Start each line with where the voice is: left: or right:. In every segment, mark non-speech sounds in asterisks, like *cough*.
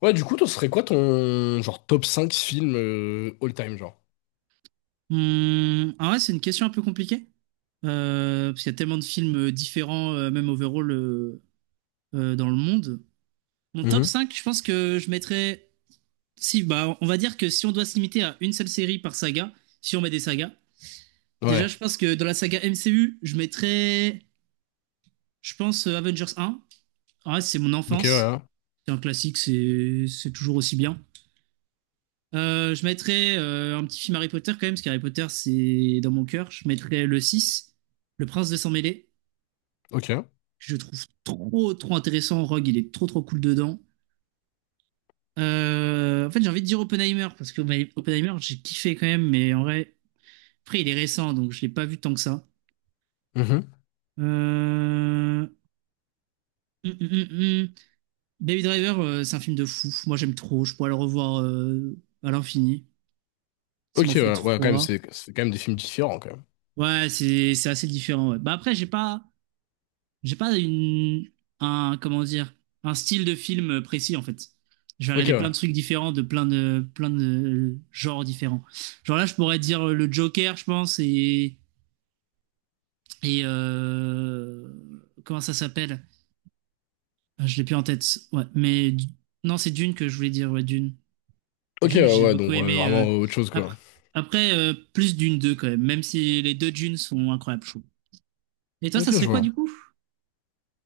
left: Ouais, du coup, toi, ce serait quoi ton genre top 5 films all time, genre?
right: Ah ouais, c'est une question un peu compliquée. Parce qu'il y a tellement de films différents, même overall, dans le monde. Mon top
left: Mhm.
right: 5, je pense que je mettrais. Si, bah, on va dire que si on doit se limiter à une seule série par saga, si on met des sagas, déjà,
left: Ouais.
right: je pense que dans la saga MCU, je mettrais, je pense, Avengers un. Ah ouais, c'est mon
left: Ok, ouais.
right: enfance.
left: Hein.
right: C'est un classique, c'est toujours aussi bien. Je mettrais un petit film Harry Potter quand même, parce qu'Harry Potter, c'est dans mon cœur. Je mettrais le 6, Le Prince de Sang-Mêlé.
left: Ok.
right: Que je trouve trop, trop intéressant. Rogue, il est trop, trop cool dedans. En fait, j'ai envie de dire Oppenheimer, parce que bah, Oppenheimer, j'ai kiffé quand même, mais en vrai, après, il est récent, donc je l'ai pas vu tant que ça.
left: Mhm.
right: Euh... hum, hum. Baby Driver, c'est un film de fou. Moi, j'aime trop. Je pourrais le revoir à l'infini. Ça
left: Ok,
right: m'en fait
left: ouais. Ouais, quand même,
right: trois.
left: c'est quand même des films différents, quand même.
right: Ouais, c'est assez différent. Ouais. Bah après, j'ai pas une, un, comment dire, un style de film précis en fait. Je vais
left: Ok,
right: regarder plein
left: ouais.
right: de trucs différents de plein de genres différents. Genre là, je pourrais dire le Joker, je pense, et comment ça s'appelle? Ah, je l'ai plus en tête. Ouais, mais non, c'est Dune que je voulais dire. Ouais, Dune.
left: Ok,
right: Dune,
left: ouais,
right: j'ai
left: ouais,
right: beaucoup
left: donc ouais,
right: aimé.
left: vraiment autre chose, quoi.
right: Après, après, plus Dune deux quand même, même si les deux Dunes sont incroyables, je trouve. Et toi, ça
left: Ok,
right: serait
left: je
right: quoi
left: vois.
right: du coup?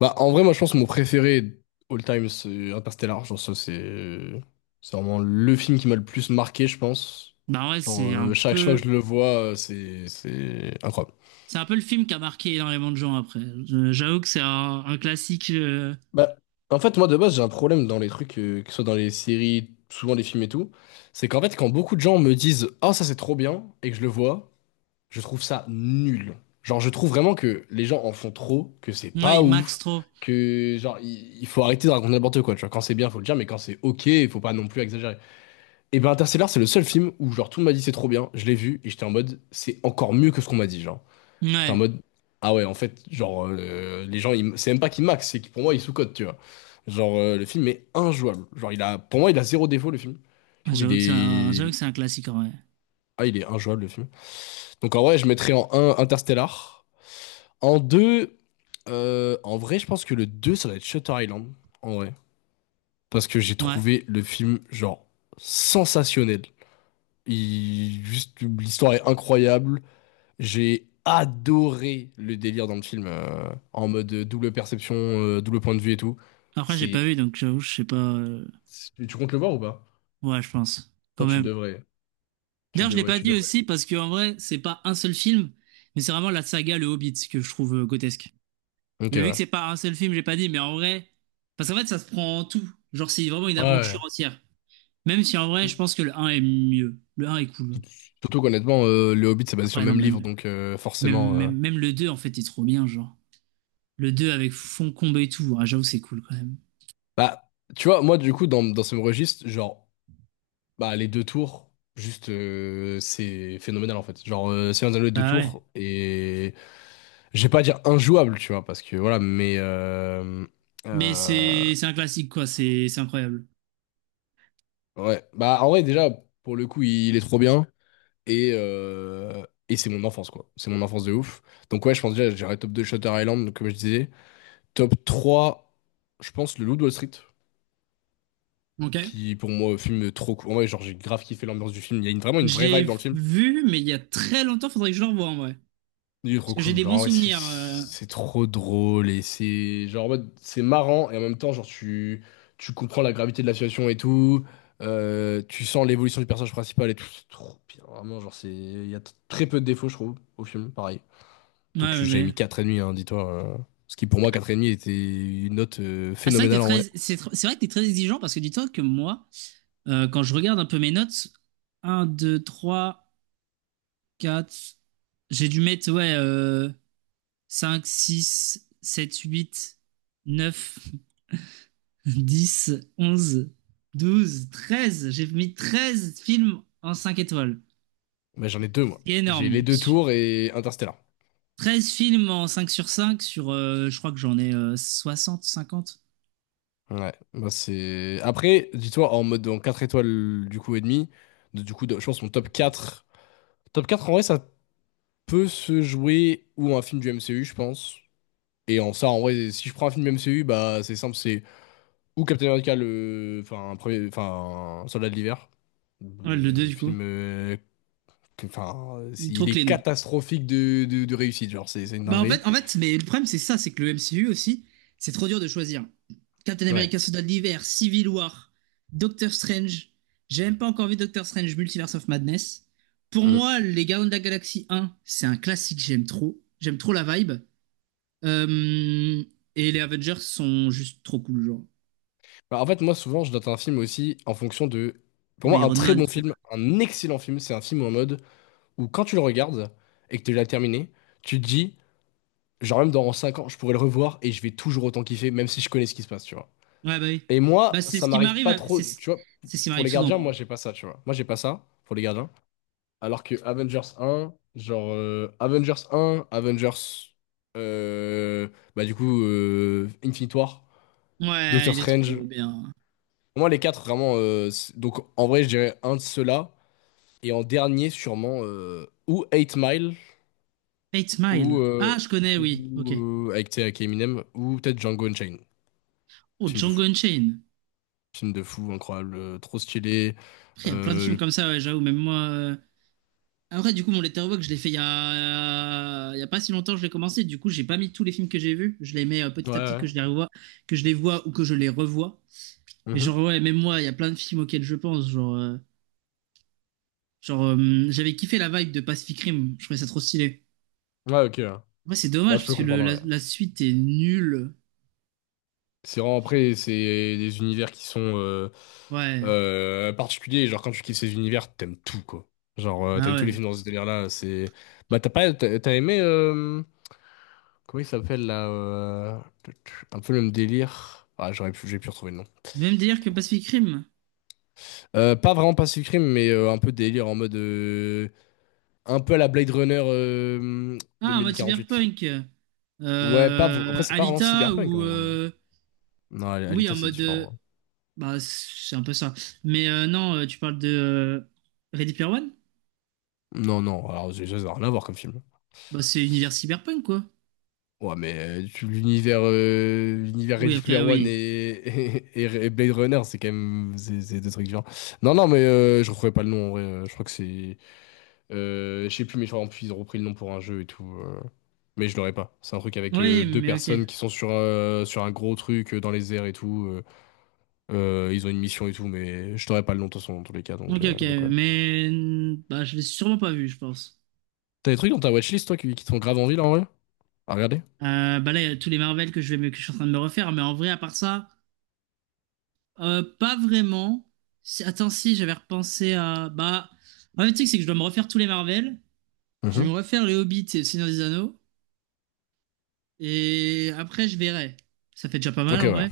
left: Bah, en vrai, moi, je pense que mon préféré all time, c'est Interstellar. Genre, ça, c'est. C'est vraiment le film qui m'a le plus marqué, je pense.
right: Bah ouais,
left: Genre,
right: c'est un
left: chaque fois que
right: peu.
left: je le vois, c'est incroyable.
right: C'est un peu le film qui a marqué énormément de gens après. J'avoue que c'est un classique.
left: Bah, en fait, moi, de base, j'ai un problème dans les trucs, que ce soit dans les séries, souvent les films et tout. C'est qu'en fait, quand beaucoup de gens me disent «Ah, ça, c'est trop bien» et que je le vois, je trouve ça nul. Genre, je trouve vraiment que les gens en font trop, que c'est
right: Ouais,
left: pas
right: il max
left: ouf,
right: trop.
left: que, genre, il faut arrêter de raconter n'importe quoi, tu vois. Quand c'est bien, faut le dire, mais quand c'est ok, faut pas non plus exagérer. Et ben, Interstellar, c'est le seul film où, genre, tout le monde m'a dit «C'est trop bien», je l'ai vu, et j'étais en mode «C'est encore mieux que ce qu'on m'a dit», genre. J'étais en
right: Ouais,
left: mode, ah ouais, en fait, genre, les gens, c'est même pas qu'ils max, c'est que pour moi, ils sous-cotent, tu vois. Genre, le film est injouable. Genre, il a, pour moi, il a zéro défaut, le film. Je trouve il
right: j'avoue que c'est un, j'avoue
left: est.
right: que c'est un classique en vrai.
left: Ah, il est injouable, le film. Donc, en vrai, je mettrais en un Interstellar. En deux en vrai, je pense que le 2 ça va être Shutter Island, en vrai. Parce que j'ai
right: Ouais.
left: trouvé le film, genre, sensationnel. Juste, l'histoire est incroyable. J'ai adoré le délire dans le film, en mode double perception, double point de vue et tout.
right: Après, j'ai
left: C'est...
right: pas vu, donc j'avoue, je sais pas.
left: Tu comptes le voir ou pas?
right: Ouais, je pense. Quand
left: Non, tu
right: même.
left: devrais, tu
right: D'ailleurs, je l'ai
left: devrais,
right: pas
left: tu
right: dit
left: devrais.
right: aussi parce que en vrai, c'est pas un seul film, mais c'est vraiment la saga Le Hobbit que je trouve grotesque.
left: Ok,
right: Mais vu que
left: ouais.
right: c'est pas un seul film, j'ai pas dit, mais en vrai. Parce qu'en fait, ça se prend en tout. Genre, c'est vraiment une aventure
left: Ouais.
right: entière. Même si en vrai, je pense que le un est mieux. Le un est cool.
left: Surtout qu'honnêtement, Le Hobbit, c'est basé sur le
right: Après, non,
left: même livre,
right: même.
left: donc
right: Même,
left: forcément.
right: même, même le 2 en fait, est trop bien, genre. Le 2 avec Foncombe et tout. Ah, j'avoue, c'est cool quand même.
left: Bah, tu vois, moi, du coup, dans ce même registre, genre, bah, les deux tours, juste, c'est phénoménal, en fait. Genre, Seigneur des Anneaux, les deux
right: Bah ouais.
left: tours, et. Je vais pas dire injouable, tu vois, parce que, voilà, mais
right: Mais
left: euh,
right: c'est un classique, quoi. C'est incroyable.
left: Ouais, bah en vrai déjà pour le coup il est trop bien et c'est mon enfance quoi. C'est mon enfance de ouf. Donc ouais, je pense déjà j'irai top 2 Shutter Island comme je disais, top 3 je pense Le Loup de Wall Street
right: Ok.
left: qui pour moi film trop cool. En vrai, genre j'ai grave kiffé l'ambiance du film, il y a vraiment une
right: Je
left: vraie
right: l'ai
left: vibe dans le film.
right: vu, mais il y a très longtemps, faudrait que je le revoie en vrai.
left: Du
right: Parce que j'ai
left: Roku,
right: des bons
left: genre, ouais, c'est
right: souvenirs.
left: c'est trop drôle et c'est genre, en mode, c'est marrant et en même temps, genre, tu comprends la gravité de la situation et tout. Tu sens l'évolution du personnage principal et tout. C'est trop bien, vraiment, genre, il y a très peu de défauts, je trouve, au film, pareil.
right: Ouais,
left: Donc,
right: ouais,
left: j'avais mis
right: ouais.
left: 4,5, hein, dis-toi. Ce qui, pour moi, quatre et demi était une note
right: Ah,
left: phénoménale en vrai.
right: c'est vrai que t'es très exigeant parce que dis-toi que moi, quand je regarde un peu mes notes, un deux trois quatre j'ai dû mettre, ouais, 5, 6, 7, 8, 9. 10, 11, 12, 13. J'ai mis 13 films en 5 étoiles.
left: Mais j'en ai deux, moi.
right: C'est
left: J'ai les
right: énorme.
left: deux tours et Interstellar.
right: 13 films en cinq sur, je crois que j'en ai 60, 50.
left: Ouais, moi, c'est. Après, dis-toi, en mode, en 4 étoiles, du coup, et demi, je pense que mon top 4. Top 4, en vrai, ça peut se jouer ou un film du MCU, je pense. Et en ça, en vrai, si je prends un film du MCU, bah c'est simple, c'est ou Captain America, enfin, enfin, un Soldat de l'hiver.
right: Ouais, le deux du coup.
left: Film. Enfin,
right: Il est trop
left: il est
right: clean.
left: catastrophique de réussite, genre, c'est une
right: Bah en fait,
left: dinguerie.
right: en fait, mais le problème c'est ça, c'est que le MCU aussi, c'est trop dur de choisir. Captain
left: Ouais.
right: America Soldat de l'hiver, Civil War, Doctor Strange. J'ai même pas encore vu Doctor Strange Multiverse of Madness. Pour
left: Mm.
right: moi, les Gardiens de la Galaxie un c'est un classique, j'aime trop. J'aime trop la vibe. Euh, et les Avengers sont juste trop cool, genre.
left: Bah, en fait, moi, souvent, je note un film aussi en fonction de.
right: Et
left: Pour
right: ben
left: moi, un
right: Iron
left: très
right: Man.
left: bon
right: Putain.
left: film, un excellent film, c'est un film en mode où quand tu le regardes et que tu l'as terminé, tu te dis. Genre même dans 5 ans, je pourrais le revoir et je vais toujours autant kiffer, même si je connais ce qui se passe, tu vois.
right: Ouais, bah oui.
left: Et
right: Bah,
left: moi,
right: c'est
left: ça
right: ce qui
left: m'arrive
right: m'arrive,
left: pas trop,
right: c'est ce
left: tu vois,
right: c'est ce qui
left: pour
right: m'arrive
left: les
right: souvent,
left: gardiens,
right: moi.
left: moi j'ai pas ça, tu vois. Moi j'ai pas ça pour les gardiens. Alors que Avengers un genre Avengers un Avengers, euh, bah du coup, Infinite War,
right: Ouais,
left: Doctor
right: il est
left: Strange.
right: trop bien.
left: Moi les quatre vraiment, donc en vrai je dirais un de ceux-là. Et en dernier sûrement, ou Eight Mile,
right: Eight
left: ou,
right: Mile. Ah,
left: euh,
right: je connais, oui. Ok.
left: ou avec, tu sais, avec Eminem, ou peut-être Django Unchained,
right: Oh,
left: film de
right: Django
left: fou.
right: Unchained.
left: Film de fou, incroyable, trop stylé.
right: Après, il y a plein de films
left: Euh,
right: comme ça, ouais, j'avoue. Même moi. Après, du coup, mon Letterboxd, je l'ai fait il y a pas si longtemps, je l'ai commencé. Du coup, j'ai pas mis tous les films que j'ai vus. Je les mets petit à petit
left: Ouais,
right: que
left: ouais.
right: je les revois, que je les vois ou que je les revois. Mais
left: Mhm.
right: genre, ouais, même moi, il y a plein de films auxquels je pense. Genre, j'avais kiffé la vibe de Pacific Rim. Je trouvais ça trop stylé.
left: Ouais, ok. Ouais.
right: Ouais, c'est
left: Bon,
right: dommage
left: je
right: parce
left: peux
right: que le-
left: comprendre,
right: la,
left: ouais.
right: la suite est nulle.
left: C'est vraiment après, c'est des univers qui sont
right: Ouais,
left: particuliers. Genre, quand tu kiffes ces univers, t'aimes tout, quoi. Genre,
right: bah
left: t'aimes tous
right: ouais.
left: les films dans ce délire-là. C'est. Bah, t'as pas. T'as aimé. Comment il s'appelle, là Un peu le même délire. Ah, j'aurais pu, j'ai pu retrouver le nom.
right: Même délire que
left: Trop compliqué.
right: Pacific Rim.
left: Pas vraiment Pacific Rim, mais un peu délire en mode. Un peu à la Blade Runner
right: Ah, en mode
left: 2048.
right: cyberpunk.
left: Ouais, pas, après, c'est pas vraiment
right: Alita
left: cyberpunk, en vrai. Non,
right: oui,
left: Alita,
right: en
left: c'est
right: mode.
left: différent.
right: Bah, c'est un peu ça. Mais non, tu parles de Ready Player One?
left: Non, non, alors déjà, ça n'a rien à voir comme film.
right: Bah, c'est univers cyberpunk, quoi.
left: Ouais, mais l'univers
right: Oui,
left: Ready Player
right: après,
left: One et,
right: oui.
left: *laughs* et Blade Runner, c'est quand même c'est deux trucs différents. Non, non, mais je retrouvais pas le nom, en vrai. Je crois que je sais plus, mais je crois en plus, ils ont repris le nom pour un jeu et tout. Mais je l'aurais pas. C'est un truc avec
right: Oui,
left: deux
right: mais ok.
left: personnes qui sont sur un gros truc dans les airs et tout. Ils ont une mission et tout, mais je t'aurais pas le nom de toute façon, dans tous les cas, donc,
right: Ok,
left: euh,
right: ok.
left: donc ouais.
right: Bah, je l'ai sûrement pas vu, je pense.
left: T'as des trucs dans ta watchlist, toi, qui te font grave envie, là, en vrai? À regarder?
right: Bah là, il y a tous les Marvel que je vais, que je suis en train de me refaire, mais en vrai, à part ça, pas vraiment. Attends, si, j'avais repensé à, bah, en fait, tu sais, que c'est que je dois me refaire tous les Marvel. Je vais
left: Mhm.
right: me refaire les Hobbits et le Seigneur des Anneaux, et après, je verrai. Ça fait déjà pas mal,
left: Ok,
right: en
left: ouais.
right: vrai.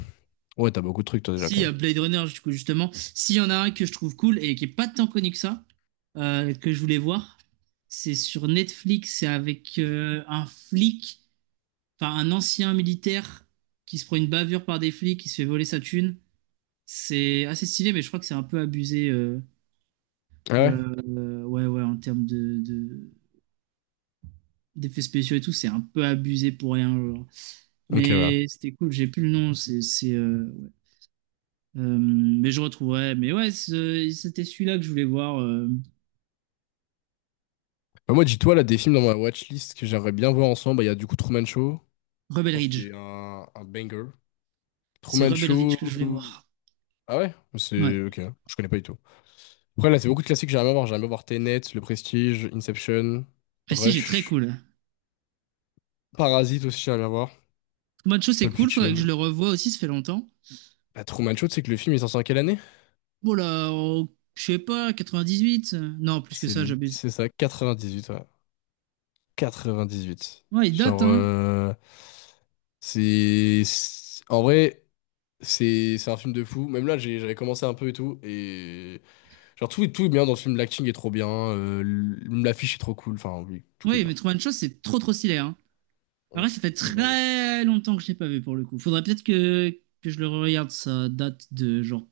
left: Ouais, t'as beaucoup de trucs, toi, déjà, quand
right: Si,
left: même.
right: Blade Runner, du coup, justement, s'il y en a un que je trouve cool et qui est pas tant connu que ça, que je voulais voir, c'est sur Netflix, c'est avec un flic, enfin, un ancien militaire qui se prend une bavure par des flics, qui se fait voler sa thune. C'est assez stylé, mais je crois que c'est un peu abusé.
left: Ah ouais?
right: Ouais, ouais, en termes d'effets spéciaux et tout, c'est un peu abusé pour rien. Genre.
left: Ok, ouais.
right: Mais c'était cool, j'ai plus le nom. C'est, ouais. Mais je retrouverai. Mais ouais, c'était celui-là que je voulais voir.
left: Bah, moi, dis-toi, là, des films dans ma watchlist que j'aimerais bien voir ensemble, bah, il y a du coup Truman Show. Je
right: Rebel
left: pense qu'il y
right: Ridge.
left: a un banger.
right: C'est
left: Truman
right: Rebel Ridge
left: Show.
right: que je voulais voir.
left: Ah ouais?
right: Ouais.
left: C'est. Ok, je connais pas du tout. Après, là, c'est beaucoup de classiques que j'aimerais bien voir. J'aimerais bien voir Tenet, Le Prestige, Inception,
right: Prestige est très
left: Rush,
right: cool.
left: Parasite aussi, j'aimerais bien voir.
right: Macho, c'est
left: Pulp
right: cool, faudrait que je
left: Fiction.
right: le revoie aussi, ça fait longtemps.
left: Bah, Truman Show, tu sais que le film, il est sorti en quelle année?
right: Bon là, je sais pas, 98. Non, plus que
left: C'est
right: ça,
left: li-
right: j'abuse.
left: c'est ça, 98, ouais. 98.
right: Ouais, il date,
left: Genre,
right: hein.
left: En vrai, c'est un film de fou. Même là, j'avais commencé un peu et tout. Et genre, tout est bien dans ce film. L'acting est trop bien. L'affiche est trop cool. Enfin, oui, tout est
right: Oui,
left: bien.
right: mais Truman Show, c'est trop trop stylé, hein. En
left: Mm.
right: vrai, ça fait
left: Faut que je regarde.
right: très longtemps que je l'ai pas vu pour le coup. Faudrait peut-être que, je le regarde. Ça date de genre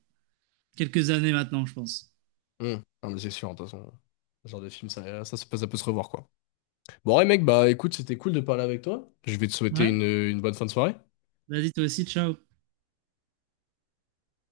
right: quelques années maintenant, je pense.
left: Mm. Non, mais c'est sûr, de toute façon. Ce genre de film, ça, se peut ça peut se revoir, quoi. Bon, ouais, mec, bah écoute, c'était cool de parler avec toi. Je vais te souhaiter
right: Ouais.
left: une bonne fin de soirée.
right: Vas-y, toi aussi, ciao.